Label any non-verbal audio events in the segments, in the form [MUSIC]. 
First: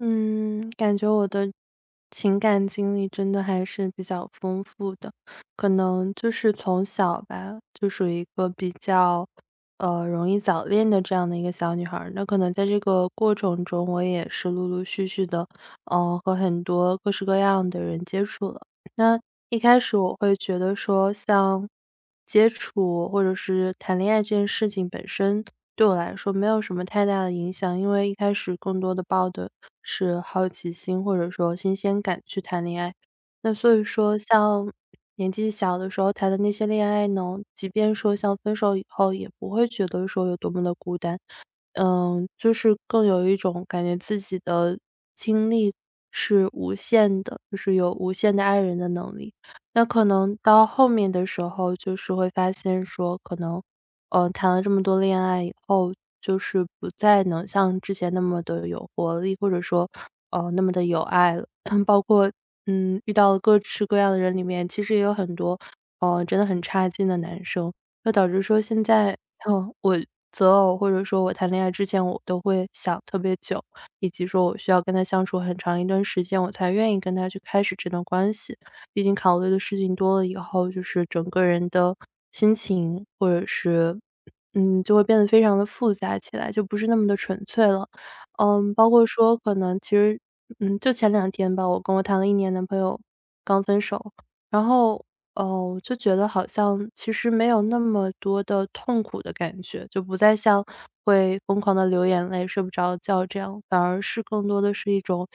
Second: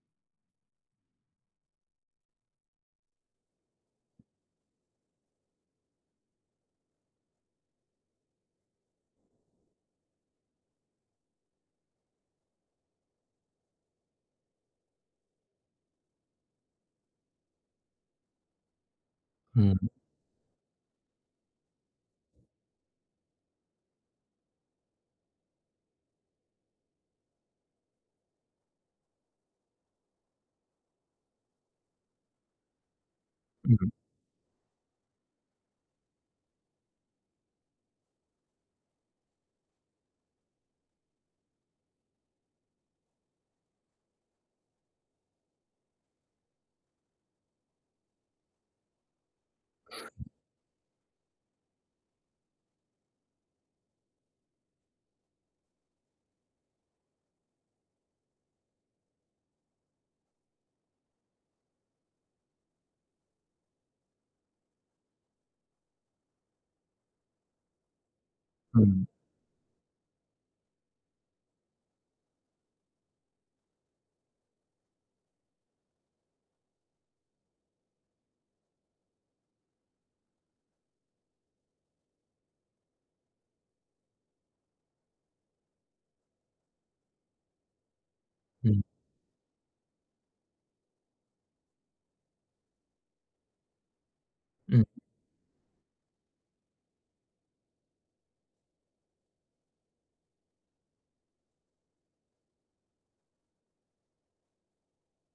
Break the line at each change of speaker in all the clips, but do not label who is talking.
嗯，感觉我的情感经历真的还是比较丰富的，可能就是从小吧，就属于一个比较，容易早恋的这样的一个小女孩儿。那可能在这个过程中，我也是陆陆续续的，和很多各式各样的人接触了。那一开
嗯
始我会觉得说，像接触或者是谈恋爱这件事情本身，对我来说没有什么太大的影响，因为一开始更多的抱的是好奇心或者说新鲜感去谈恋爱。那所以
嗯
说像年纪小的时候谈的那些恋爱呢，即便说像分手以后也不会觉得说有多么的孤单。就是更有一种感觉自己的精力是无限的，就是有无限的爱人的能力。那可能到后面的时候，就是会发现说，可能，谈了这么多恋爱以后，就是不再能像之前那么的有活力，或者说，那么的有爱了。[LAUGHS] [CLEARS THROAT] 包括，遇到了各式各样的人里面，其实也有很多，真的很差劲的男生。就导致说现
嗯
在，我择偶或者说我谈恋爱之前，我都会想特别久，以及说我需要跟他相处很长一段时间，我才愿意跟他去开始这段关系。毕竟考虑的事情多了以后，就是整个人的心情或者是，就会变得非常的复杂起来，就不是那么的纯粹了。
嗯
包括说可能其实就前两天吧，我跟我谈了一年男朋友刚分手，然
嗯
后哦，就觉得好像其实没有那么多的痛苦的感觉，就不再像会疯狂的流眼泪、睡不着觉这样，反而是更多的是一种，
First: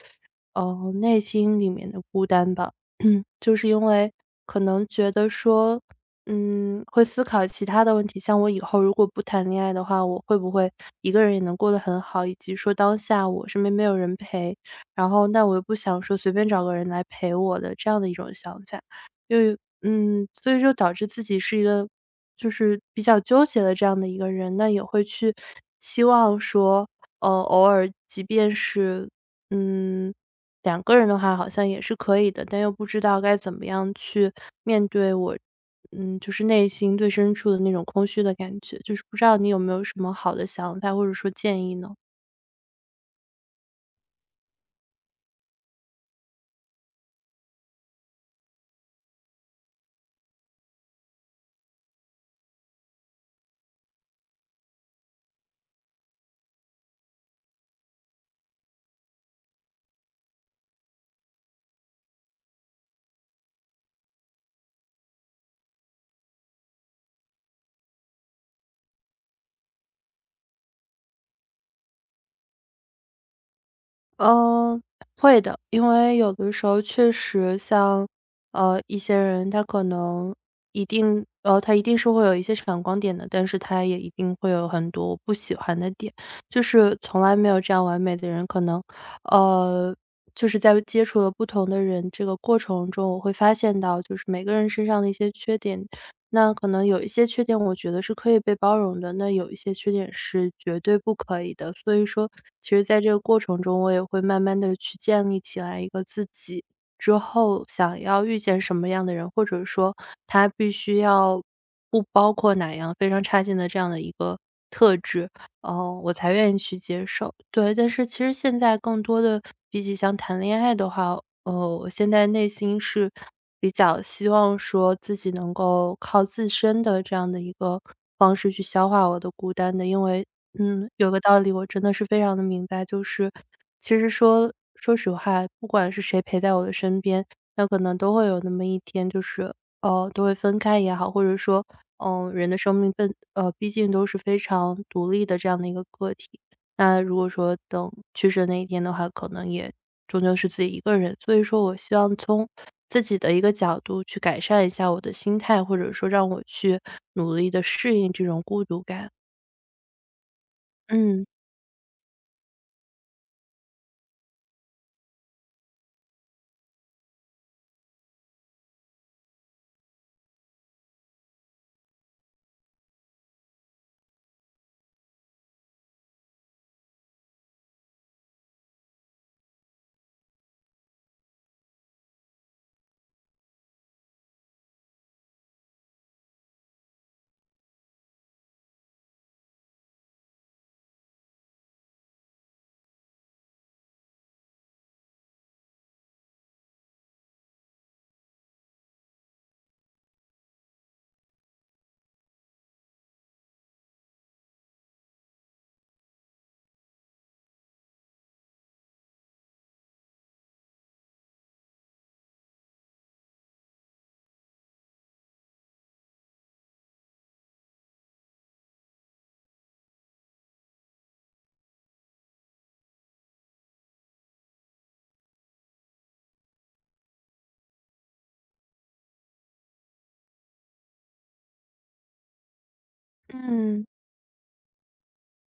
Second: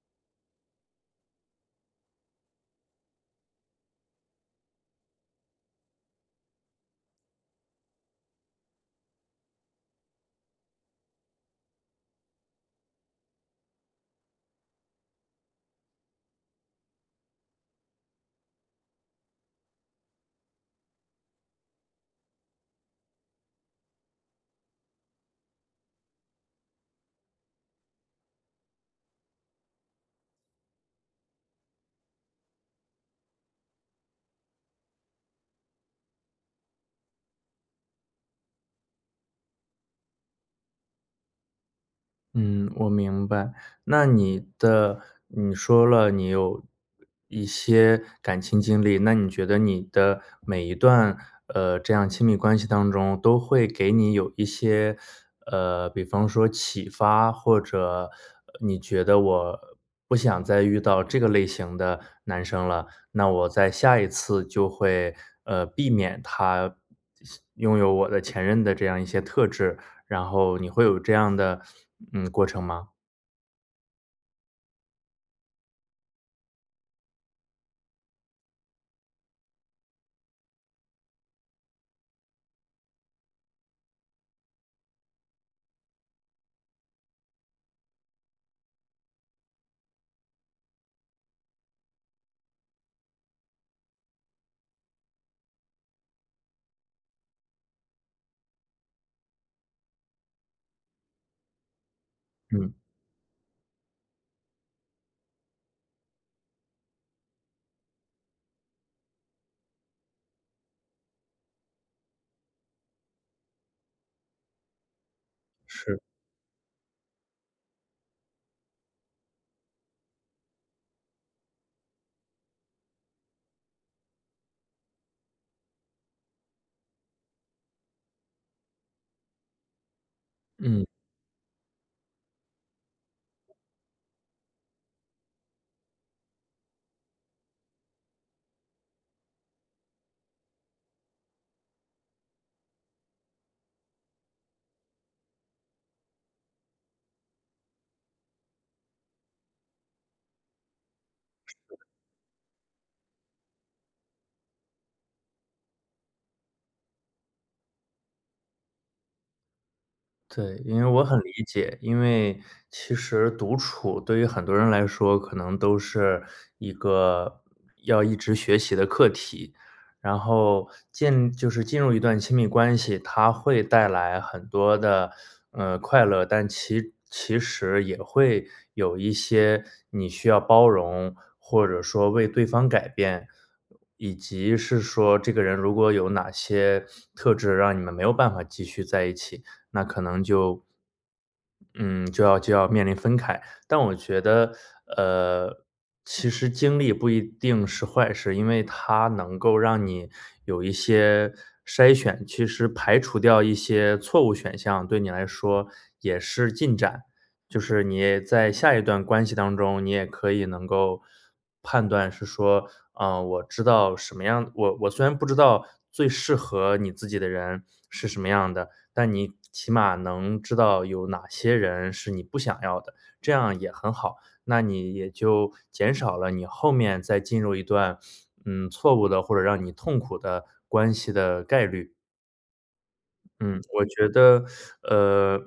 内心里面的孤单吧。[CLEARS THROAT] 就是因为可能觉得说，会思考其他的问题，像我以后如果不谈恋爱的话，我会不会一个人也能过得很好，以及说当下我身边没有人陪，然后那我又不想说随便找个人来陪我的这样的一种想法。因为。所以就导致自己是一个就是比较纠结的这样的一个人，那也会去希望说，偶尔即便是，嗯，两个人的话好像也是可以的，但又不知道该怎么样去面对我，就是内心最深处的那种空虚的感觉，就是不知道你有没有什么好的想法或者说建议呢？
嗯，我明白。那你的你说了你有一些感情经历，那你觉得你的每一段，这样亲密关系当中都会给你有一些，比方说启发，或者你觉得我不想再遇到这个类型的男生了，那我在下一次就会，避免他拥有我的前任的这样一些特质。然后你会有这样的，过程吗？
嗯，会的，因为有的时候确实像，一些人他可能一定，他一定是会有一些闪光点的，但是他也一定会有很多我不喜欢的点，就是从来没有这样完美的人，可能，呃，就是在接触了不同的人这个过程中，我会发现到就是每个人身上的一些缺点，那可能有一些缺点，我觉得是可以被包容的，那有一些缺点是绝对不可以的。所以说，其
嗯，
实在这个过程中，我也会慢慢的去建立起来一个自己之后想要遇见什么样的人，或者说他必须要不包括哪样非常差劲的这样的一个特质。
是，
哦，我才愿意去接受。对，但是其实现在更多的比起像谈恋爱的话，我现在内心是比较希望说自己能够靠自身的这样的一个方式去消化我的孤单的。因为，
嗯。
有个道理我真的是非常的明白，就是其实说说实话，不管是谁陪在我的身边，那可能都会有那么一天，就是哦，都会分开也好，或者说人的生命毕竟都是非常独立的这样的一个个体。那如果说等去世那一天的话，可能也终究是自己一个人。所以说我希望从自己的一个角度去改善一下我的心态，或者说让我去努力的适应这种孤独感。
对，因为我很
嗯
理解，因为其实独处对于很多人来说，可能都是一个要一直学习的课题。然后进就是进入一段亲密关系，它会带来很多的快乐，但其实也会有一些你需要包容，或者说为对方改变，以及是说这个人如果有哪些特质让你们没有办法继续在一起。那可能就嗯，就要面临分开。但我觉得，呃，其实经历不一定是坏事，因为它能够让你有一些筛选，其实排除掉一些错误选项，对你来说也是进展。就是你也在下一段关系当中，你也可以能够判断是说，我知道什么样，我虽然不知道最适合你自己的人是什么样的，但你起码能知道有哪些人是你不想要的，这样也很好。那你也就减少了你后面再进入一段，错误的或者让你痛苦的关系的概率。嗯，我
嗯
觉得，呃，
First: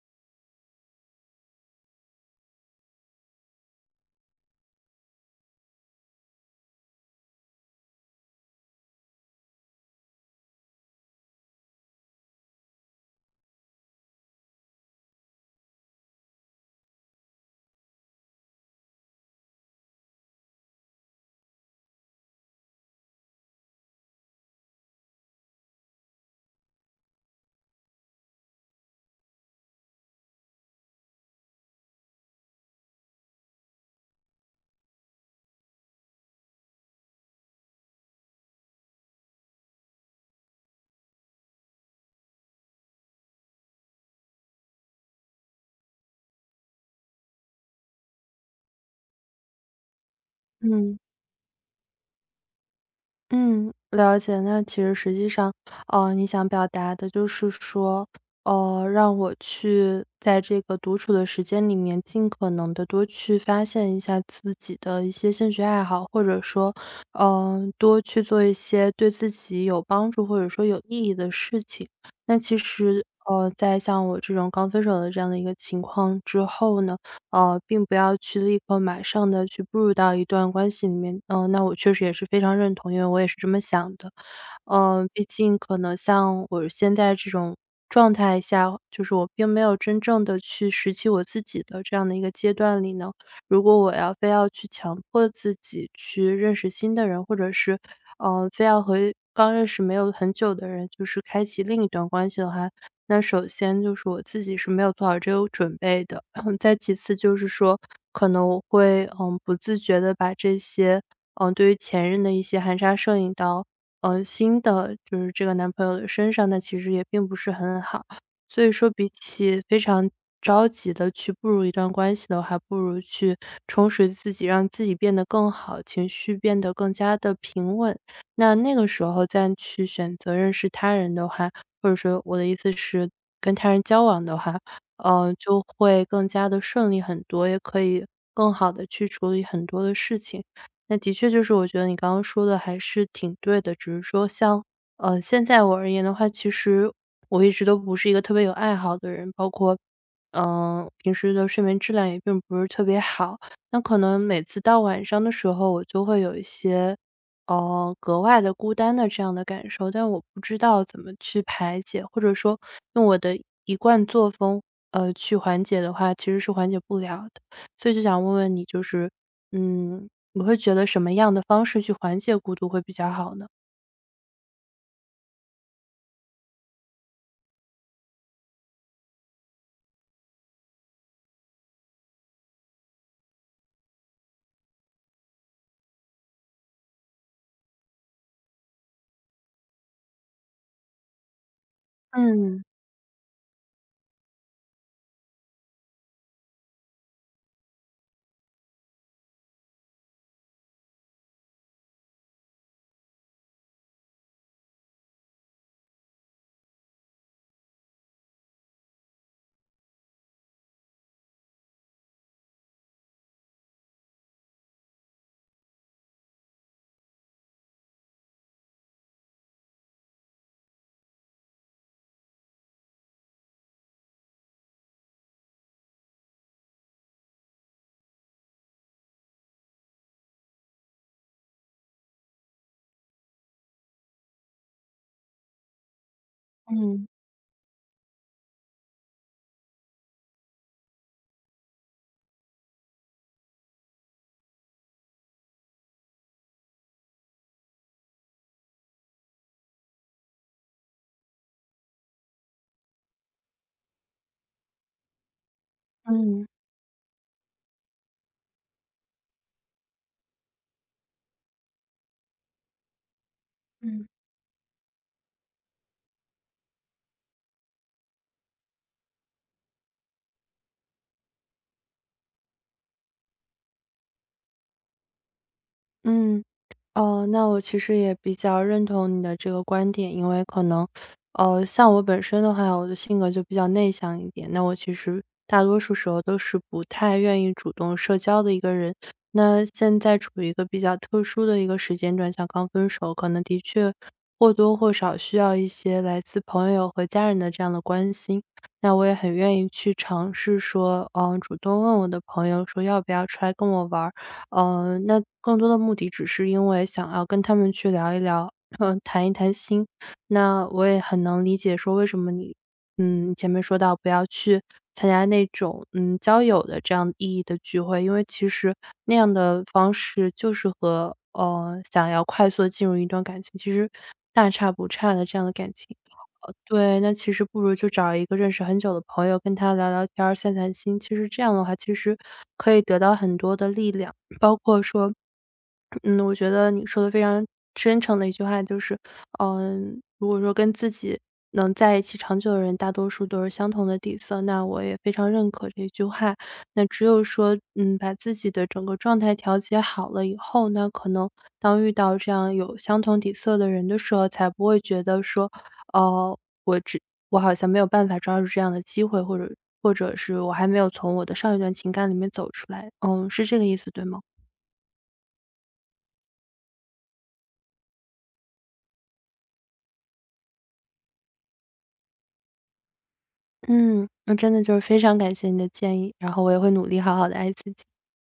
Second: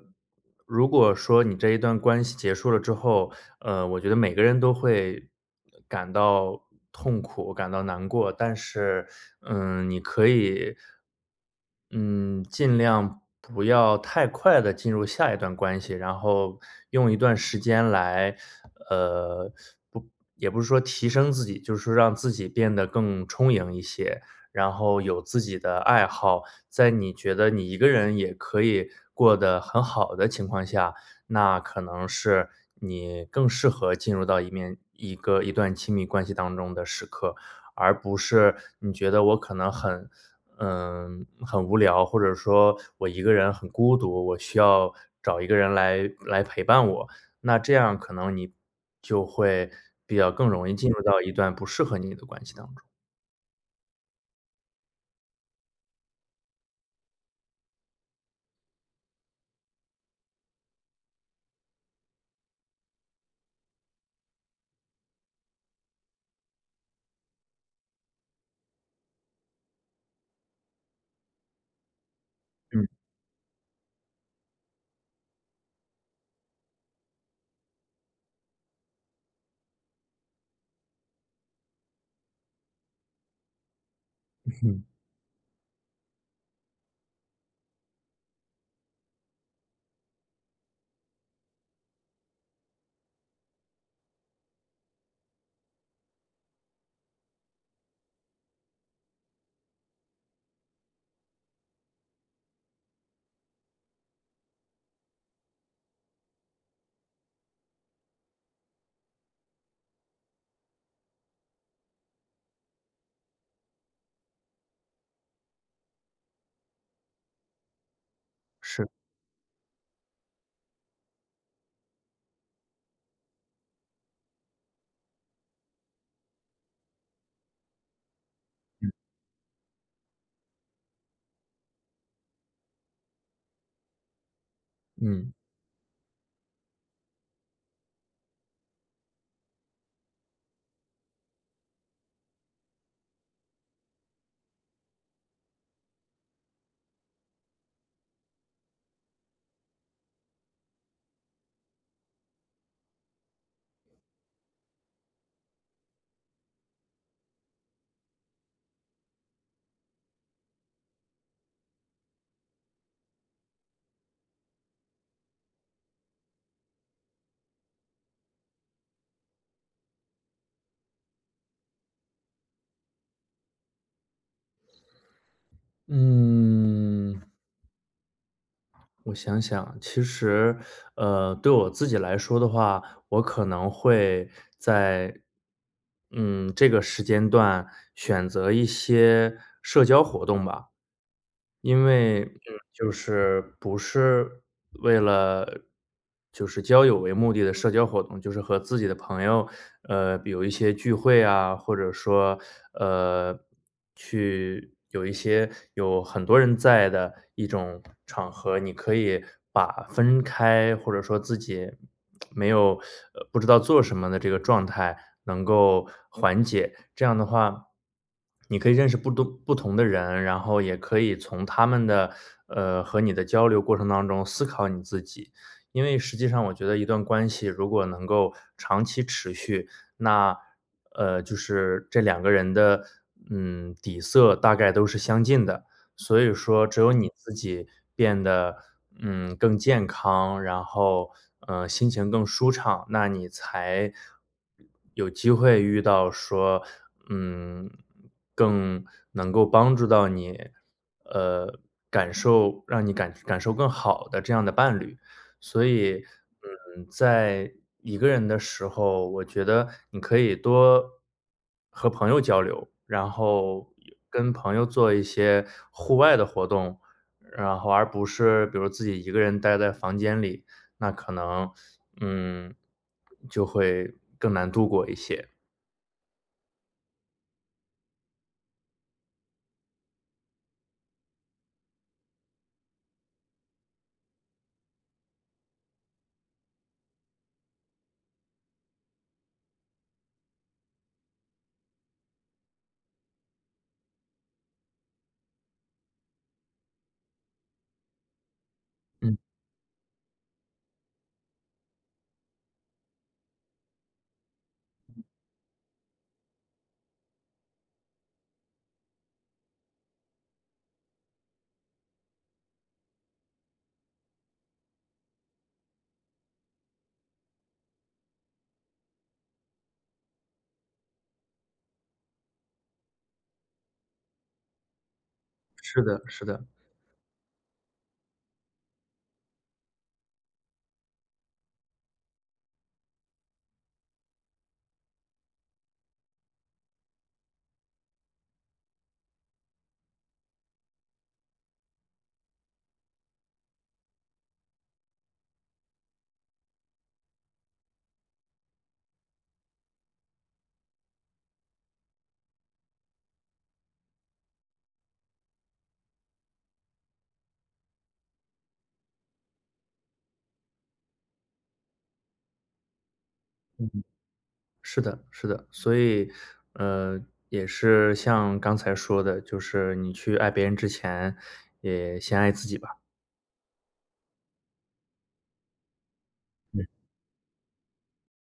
如果说你这一段关系结束了之后，我觉得每个人都会感到痛苦、感到难过，但是，你嗯，尽量不要太快的进入下一段关系，然后用一段时间来，呃，不也不是说提升自己，就是说让自己变得更充盈一些，然后有自己的爱好，在你觉得你一个人也可以过得很好的情况下，那可能是你更适合进入到一面一个一段亲密关系当中的时刻。而不是你觉得我可能很很无聊，或者说我一个人很孤独，我需要找一个人来陪伴我。那这样可能你就会比较更容易进
嗯。
入到一段不适合你的关系当中。
嗯，了解。那其实实际上，你想表达的就是说，让我去在这个独处的时间里面，尽可能的多去发现一下自己的一些兴趣爱好，或者说，多去做一些对自己有帮助或者说有意义的事情。那其
嗯
实，在像我这种刚分手的这样的一个情况之后呢，并不要去立刻马上的去步入到一段关系里面。嗯，那我确实也是非常认同，因为我也是这么想的。
嗯，
毕竟可能像我现在这种状态下，就是我并没有真正的去拾起我自己的这样的一个阶段里呢，如果我要非要去强迫自己去认识新的人，或者是，非要和刚认识没有很久的人，就是开启另一段关系的话，那首先就是我自己是没有做好这个准备的，然后再其次就是说，可能我会不自觉的把这些对于前任的一些含沙射影到新的就是这个男朋友的身上，那其实也并不是很好。所以
是，
说，比起非常着急的去步入一段关系的话，还不如去充实自己，让自己变得更好，情绪变得更加的平稳。那那个
嗯
时候再去选择认识他人的话，或者说我的意思是跟他人交往的话，
嗯。
就会更加的顺利很多，也可以更好的去处理很多的事情。那的确就是我觉得你刚刚说的还是挺对的，只是说像，现在我而言的话，其实我一直都不是一个特别有爱好的人，包括，嗯，平时的睡眠质量也并不是特别好。那可能每次到晚上的时候，我就会有一些格外的孤单的这样的感受，但我不知道怎么去排解，或者说用我的一贯作风，去缓解的话，其实是缓解不了的。所以就想问问你，就是，你会觉得什么样的方式去缓解孤独会比较好呢？
嗯。我想想，其实，对我自己来说的话，我可能会在，这个时间段选择一些社交活动吧。因为
嗯，
就是不是为了就是交友为目的的社交活动，就是和自己的朋友，有一些聚会啊，或者说，呃，去有一些有很多人在的一种场合，你可以把分开或者说自己没有不知道做什么的这个状态能够缓解。这样的话你可以认识不同的人，然后也可以从他们的和你的交流过程当中思考你自己。因为实际上，我觉得一段关系如果能够长期持续，那就是这两个人的底色大概都是相近的，所以说只有
嗯，
你自己变得，更健康，然后心情更舒畅，那你才有机会遇到说，嗯，更能够帮助到你，呃，感受让你感受更好的这样的伴侣。所以，
嗯，
在一个人的时候，我觉得你可以多和朋友交流，然后
嗯。
跟朋友做一些户外的活动，然后而不是比如自己一个人待在房间里，那可能，嗯，就会更难度过一些。
嗯，哦，那我其实也比较认同你的这个观点，因为可能，像我本身的话，我的性格就比较内向一点，那我其实大多数时候都是不太愿意主动社交的一个人。那现在处于一个比较特殊的一个时间段，像刚分手，可能的确或多或少需要一些来自朋友和家人的这样的关心。那我也
嗯，
很愿意去尝试说，主动问我的朋友说要不要出来跟我玩儿。那更多的目的只是因为想要跟他们去聊一聊，谈一谈心。那我也很能理解说为什么你，前面说到不要去参加那种交友的这样意义的聚会，因为其实那样的方式就是和想要快速地进入一段感情，其实大差不差的这样的感
是
情。
的，是的，
对，那其实不如就找一个认识很久的朋友，跟他聊聊天儿、散散心。其实这样的话，其实可以得到很多的力量，包括说，我觉得你说的非常真诚的一句话就是，如果说跟自己能在一起长久的人，大多数都是相同的底色，那我也非常认可这一句话。那只有说，把自己的整个状态调节好了以后，那可能当遇到这样有相同底色的人的时候，才不会觉得说。哦，我只我好像没有办法抓住这样的机会，或者或者是我还没有从我的上一段情感里面走出来。嗯，是这个意思，对吗？
是的，是的，所以，呃，也是像刚才说的，就是你去爱别人之前，也先爱自己吧。
嗯，那真的就是非常感谢你的建议，然后我也会努力好好的爱自己。